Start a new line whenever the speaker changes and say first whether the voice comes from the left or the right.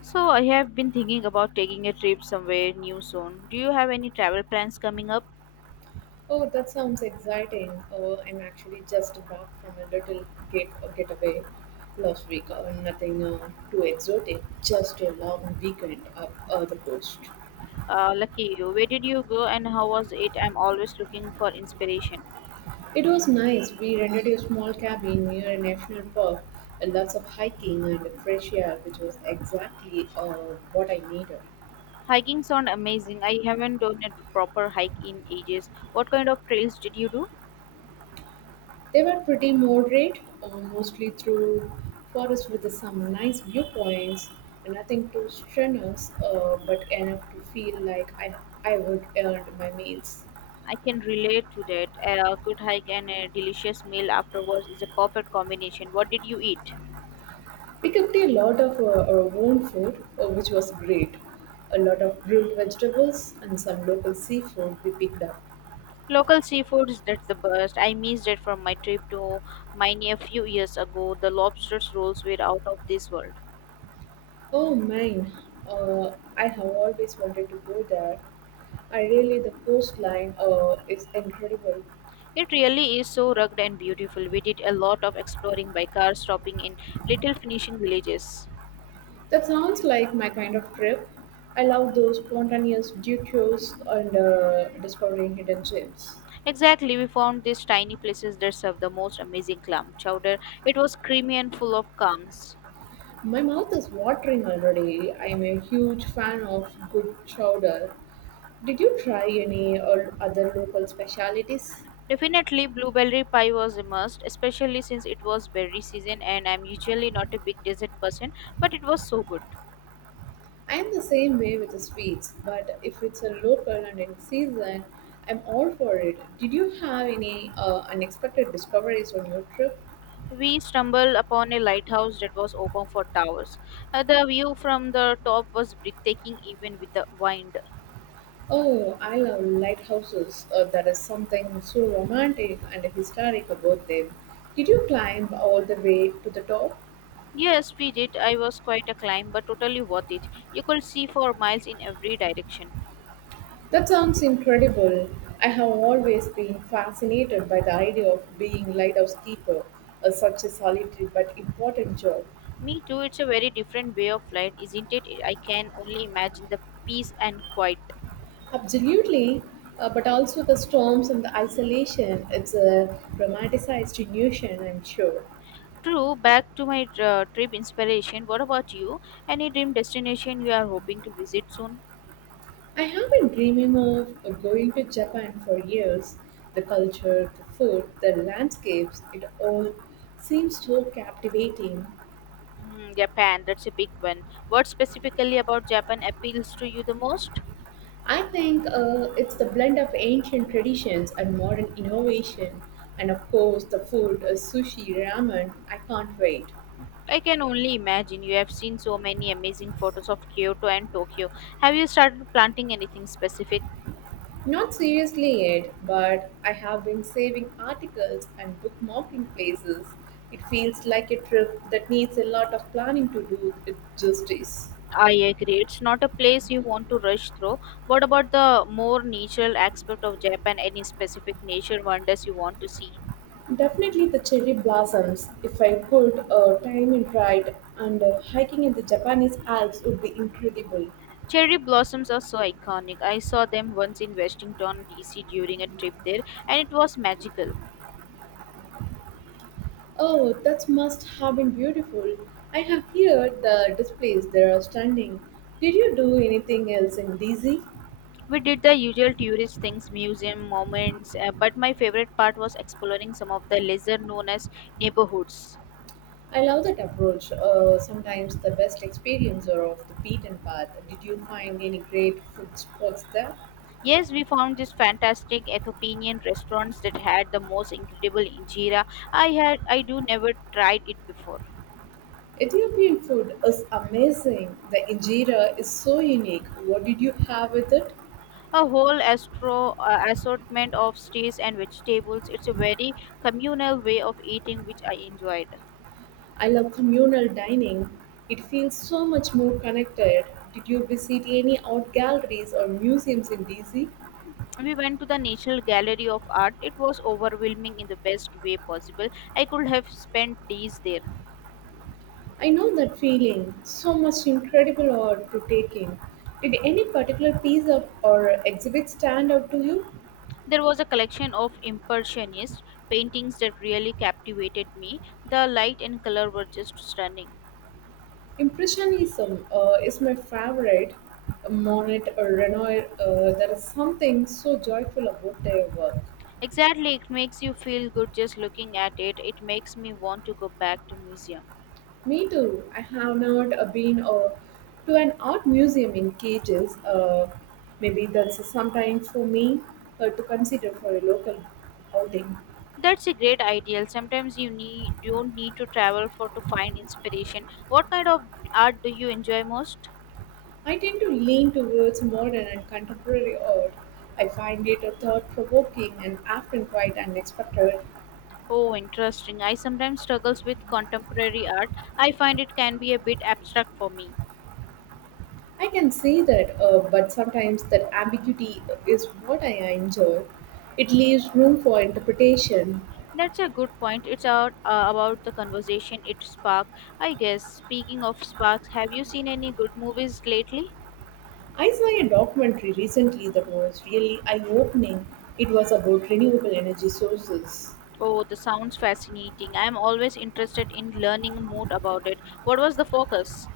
left: So, I have been thinking about taking a trip somewhere new soon. Do you have any travel plans coming up?
right: Oh, that sounds exciting. Oh, I'm actually just back from a little getaway last week. Nothing too exotic, just a long weekend up the coast.
left: Lucky you. Where did you go and how was it? I'm always looking for inspiration.
right: It was nice. We rented a small cabin near a national park, and lots of hiking and fresh air, which was exactly what I needed.
left: Hiking sound amazing. I haven't done a proper hike in ages. What kind of trails did you do?
right: They were pretty moderate, mostly through forests with some nice viewpoints, and nothing too strenuous, but enough to feel like I would earn my meals.
left: I can relate to that. A good hike and a delicious meal afterwards is a perfect combination. What did you eat?
right: We cooked a lot of our own food, which was great. A lot of grilled vegetables and some local seafood we picked up.
left: Local seafoods, that's the best. I missed it from my trip to Maine a few years ago. The lobster's rolls were out of this world.
right: Oh man, uh, I have always wanted to go there. I really, the coastline is incredible.
left: It really is so rugged and beautiful. We did a lot of exploring by car, stopping in little Finishing villages.
right: That sounds like my kind of trip. I love those spontaneous detours and discovering hidden gems.
left: Exactly, we found these tiny places that serve the most amazing clam chowder. It was creamy and full of crumbs.
right: My mouth is watering already. I'm a huge fan of good chowder. Did you try any or other local specialities?
left: Definitely, blueberry pie was a must, especially since it was berry season and I'm usually not a big dessert person, but it was so good.
right: I am the same way with the sweets, but if it's a local and in season, I'm all for it. Did you have any unexpected discoveries on your trip?
left: We stumbled upon a lighthouse that was open for towers. The view from the top was breathtaking even with the wind.
right: Oh, I love lighthouses. There is something so romantic and historic about them. Did you climb all the way to the top?
left: Yes, we did. I was quite a climb, but totally worth it. You could see for miles in every direction.
right: That sounds incredible. I have always been fascinated by the idea of being lighthouse keeper, such a solitary but important job.
left: Me too, it's a very different way of life, isn't it? I can only imagine the peace and quiet.
right: Absolutely, but also the storms and the isolation. It's a romanticized notion, I'm sure.
left: True, back to my trip inspiration. What about you? Any dream destination you are hoping to visit soon?
right: I have been dreaming of going to Japan for years. The culture, the food, the landscapes, it all seems so captivating.
left: Mm, Japan, that's a big one. What specifically about Japan appeals to you the most?
right: I think it's the blend of ancient traditions and modern innovation. And of course, the food, sushi, ramen, I can't wait.
left: I can only imagine you have seen so many amazing photos of Kyoto and Tokyo. Have you started planting anything specific?
right: Not seriously yet, but I have been saving articles and bookmarking places. It feels like a trip that needs a lot of planning to do it justice.
left: I agree. It's not a place you want to rush through. What about the more natural aspect of Japan? Any specific nature wonders you want to see?
right: Definitely the cherry blossoms. If I could, time it right, and hiking in the Japanese Alps would be incredible.
left: Cherry blossoms are so iconic. I saw them once in Washington, D.C. during a trip there, and it was magical.
right: Oh, that must have been beautiful. I have heard the displays there are stunning. Did you do anything else in DZ?
left: We did the usual tourist things, museum moments, but my favorite part was exploring some of the lesser known as neighborhoods.
right: I love that approach. Sometimes the best experience are off the beaten path. Did you find any great food spots there?
left: Yes, we found this fantastic Ethiopian restaurants that had the most incredible injera. I do never tried it before.
right: Ethiopian food is amazing. The injera is so unique. What did you have with it?
left: A whole astro assortment of steaks and vegetables. It's a very communal way of eating, which I enjoyed.
right: I love communal dining. It feels so much more connected. Did you visit any art galleries or museums in DC?
left: We went to the National Gallery of Art. It was overwhelming in the best way possible. I could have spent days there.
right: I know that feeling. So much incredible art to take in. Did any particular piece of or exhibit stand out to you?
left: There was a collection of impressionist paintings that really captivated me. The light and color were just stunning.
right: Impressionism is my favorite. Monet or Renoir, there is something so joyful about their work.
left: Exactly, it makes you feel good just looking at it. It makes me want to go back to museum.
right: Me too. I have not been to an art museum in cages. Maybe that's sometimes for me to consider for a local outing.
left: That's a great idea. Sometimes you need don't need to travel for to find inspiration. What kind of art do you enjoy most?
right: I tend to lean towards modern and contemporary art. I find it a thought-provoking and often quite unexpected.
left: Oh, interesting. I sometimes struggles with contemporary art. I find it can be a bit abstract for me.
right: I can see that, but sometimes that ambiguity is what I enjoy. It leaves room for interpretation.
left: That's a good point. It's out about the conversation it sparked. I guess. Speaking of sparks, have you seen any good movies lately?
right: I saw a documentary recently that was really eye opening. It was about renewable energy sources.
left: Oh, that sounds fascinating. I'm always interested in learning more about it. What was the focus?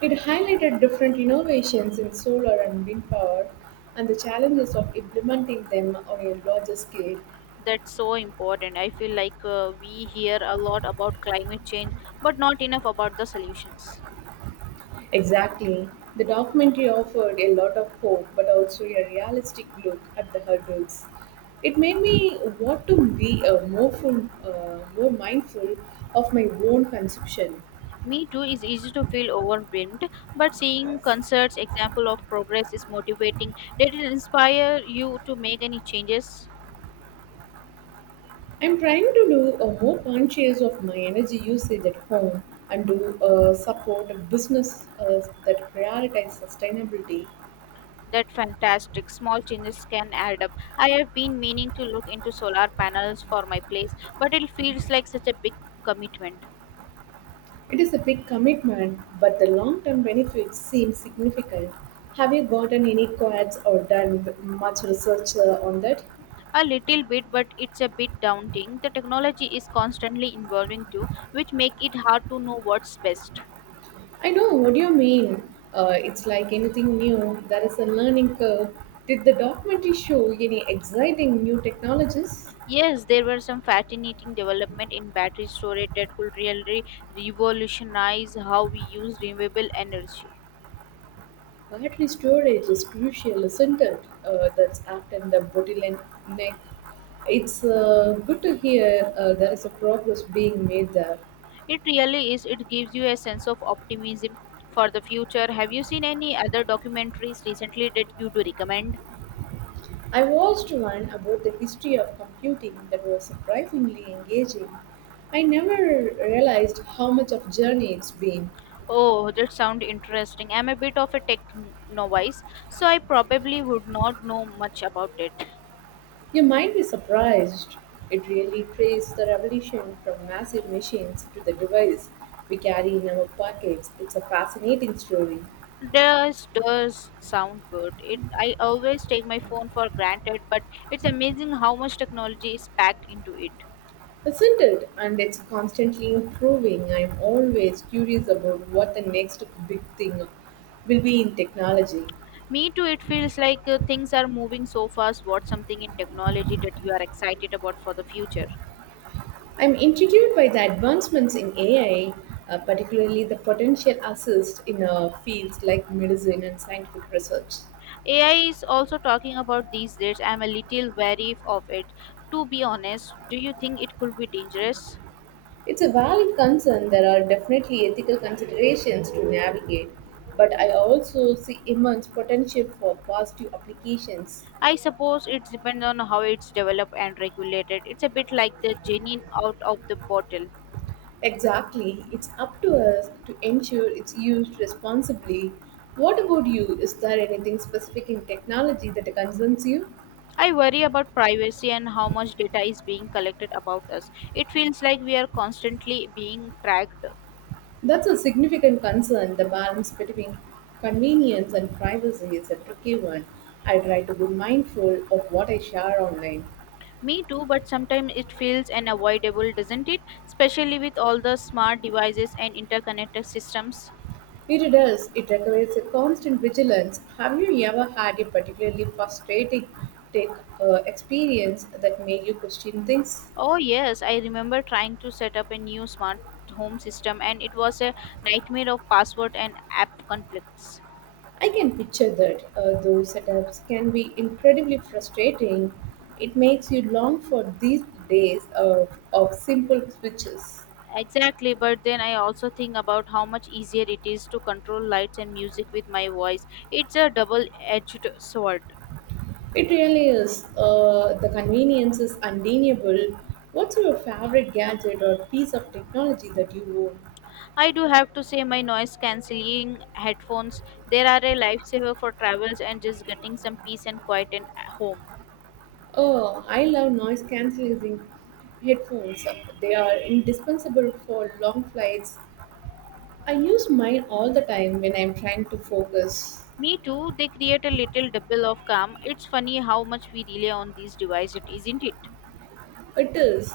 right: It highlighted different innovations in solar and wind power and the challenges of implementing them on a larger scale.
left: That's so important. I feel like we hear a lot about climate change, but not enough about the solutions.
right: Exactly. The documentary offered a lot of hope but also a realistic look at the hurdles. It made me want to be more mindful of my own consumption.
left: Me too is easy to feel overwhelmed, but seeing concerts example of progress is motivating. Did it inspire you to make any changes?
right: I'm trying to do a more conscious of my energy usage at home and do support a business that prioritize sustainability.
left: That fantastic. Small changes can add up. I have been meaning to look into solar panels for my place, but it feels like such a big commitment.
right: It is a big commitment, but the long-term benefits seem significant. Have you gotten any quads or done much research on that?
left: A little bit, but it's a bit daunting. The technology is constantly evolving too, which make it hard to know what's best.
right: I know what do you mean. It's like anything new. There is a learning curve. Did the documentary show any exciting new technologies?
left: Yes, there were some fascinating development in battery storage that could really revolutionize how we use renewable energy.
right: Battery storage is crucial, isn't it? That's often the bottleneck. It's good to hear there is a progress being made there.
left: It really is. It gives you a sense of optimism for the future. Have you seen any other documentaries recently that you do recommend?
right: I watched one about the history of computing that was surprisingly engaging. I never realized how much of journey it's been.
left: Oh, that sounds interesting. I'm a bit of a tech novice, so I probably would not know much about it.
right: You might be surprised. It really traced the revolution from massive machines to the device we carry in our pockets. It's a fascinating story.
left: Does sound good. It I always take my phone for granted, but it's amazing how much technology is packed into it.
right: Isn't it? And it's constantly improving. I'm always curious about what the next big thing will be in technology.
left: Me too. It feels like things are moving so fast. What's something in technology that you are excited about for the future?
right: I'm intrigued by the advancements in AI, particularly the potential assist in fields like medicine and scientific research.
left: AI is also talking about these days. I'm a little wary of it. To be honest, do you think it could be dangerous?
right: It's a valid concern. There are definitely ethical considerations to navigate, but I also see immense potential for positive applications.
left: I suppose it depends on how it's developed and regulated. It's a bit like the genie out of the bottle.
right: Exactly. It's up to us to ensure it's used responsibly. What about you? Is there anything specific in technology that concerns you?
left: I worry about privacy and how much data is being collected about us. It feels like we are constantly being tracked.
right: That's a significant concern. The balance between convenience and privacy is a tricky one. I try to be mindful of what I share online.
left: Me too, but sometimes it feels unavoidable, doesn't it? Especially with all the smart devices and interconnected systems.
right: It does. It requires a constant vigilance. Have you ever had a particularly frustrating tech experience that made you question things?
left: Oh, yes, I remember trying to set up a new smart home system, and it was a nightmare of password and app conflicts.
right: I can picture that. Those setups can be incredibly frustrating. It makes you long for these days of simple switches.
left: Exactly, but then I also think about how much easier it is to control lights and music with my voice. It's a double edged sword.
right: It really is. The convenience is undeniable. What's your favorite gadget or piece of technology that you own?
left: I do have to say my noise cancelling headphones they are a lifesaver for travels and just getting some peace and quiet in at home.
right: Oh, I love noise cancelling headphones. They are indispensable for long flights. I use mine all the time when I'm trying to focus.
left: Me too, they create a little double of calm. It's funny how much we rely on these devices, isn't it?
right: It is.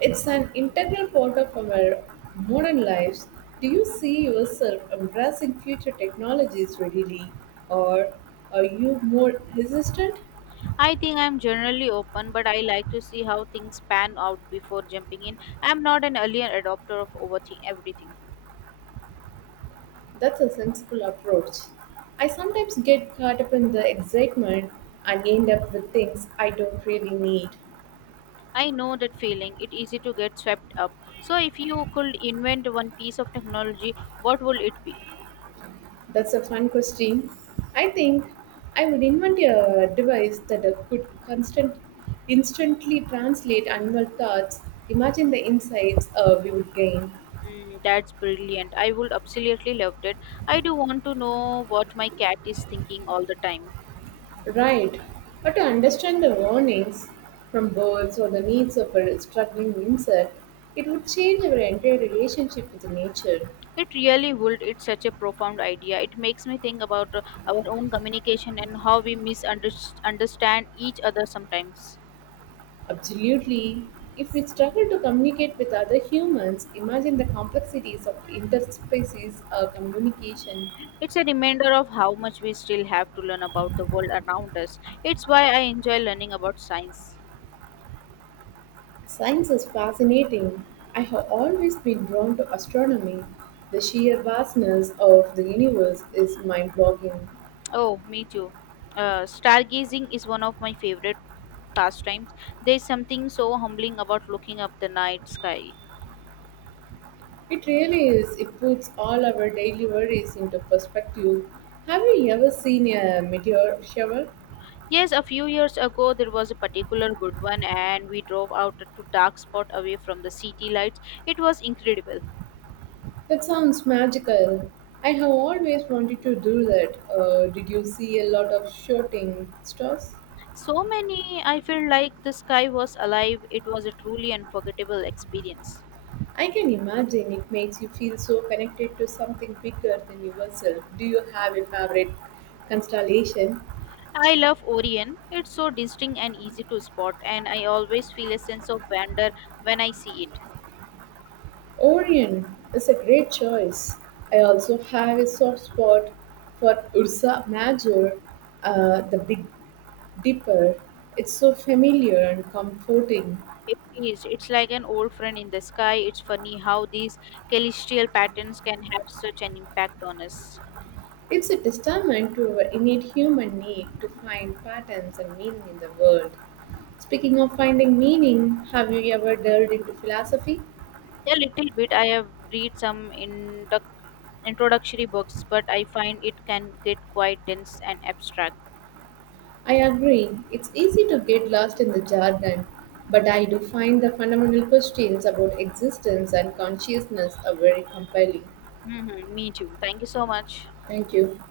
right: It's an integral part of our modern lives. Do you see yourself embracing future technologies readily, or are you more hesitant?
left: I think I'm generally open, but I like to see how things pan out before jumping in. I'm not an early adopter of overthink everything.
right: That's a sensible approach. I sometimes get caught up in the excitement and end up with things I don't really need.
left: I know that feeling. It's easy to get swept up. So if you could invent one piece of technology, what would it be?
right: That's a fun question. I think I would invent a device that instantly translate animal thoughts. Imagine the insights we would gain.
left: Mm, that's brilliant. I would absolutely love it. I do want to know what my cat is thinking all the time.
right: Right. But to understand the warnings from birds or the needs of a struggling insect, it would change our entire relationship with nature.
left: It really would. It's such a profound idea. It makes me think about our own communication and how we misunderstand each other sometimes.
right: Absolutely. If we struggle to communicate with other humans, imagine the complexities of interspecies communication.
left: It's a reminder of how much we still have to learn about the world around us. It's why I enjoy learning about science.
right: Science is fascinating. I have always been drawn to astronomy. The sheer vastness of the universe is mind boggling.
left: Oh, me too. Stargazing is one of my favorite pastimes. There's something so humbling about looking up the night sky.
right: It really is. It puts all our daily worries into perspective. Have you ever seen a meteor shower?
left: Yes, a few years ago there was a particular good one, and we drove out to dark spot away from the city lights. It was incredible.
right: That sounds magical. I have always wanted to do that. Did you see a lot of shooting stars?
left: So many, I feel like the sky was alive. It was a truly unforgettable experience.
right: I can imagine it makes you feel so connected to something bigger than yourself. Do you have a favorite constellation?
left: I love Orion. It's so distinct and easy to spot, and I always feel a sense of wonder when I see it.
right: Orion is a great choice. I also have a soft spot for Ursa Major, the Big Dipper. It's so familiar and comforting.
left: It is. It's like an old friend in the sky. It's funny how these celestial patterns can have such an impact on us.
right: It's a testament to our innate human need to find patterns and meaning in the world. Speaking of finding meaning, have you ever delved into philosophy?
left: A little bit. I have read some introductory books, but I find it can get quite dense and abstract.
right: I agree. It's easy to get lost in the jargon, but I do find the fundamental questions about existence and consciousness are very compelling.
left: Hmm. Me too. Thank you so much.
right: Thank you.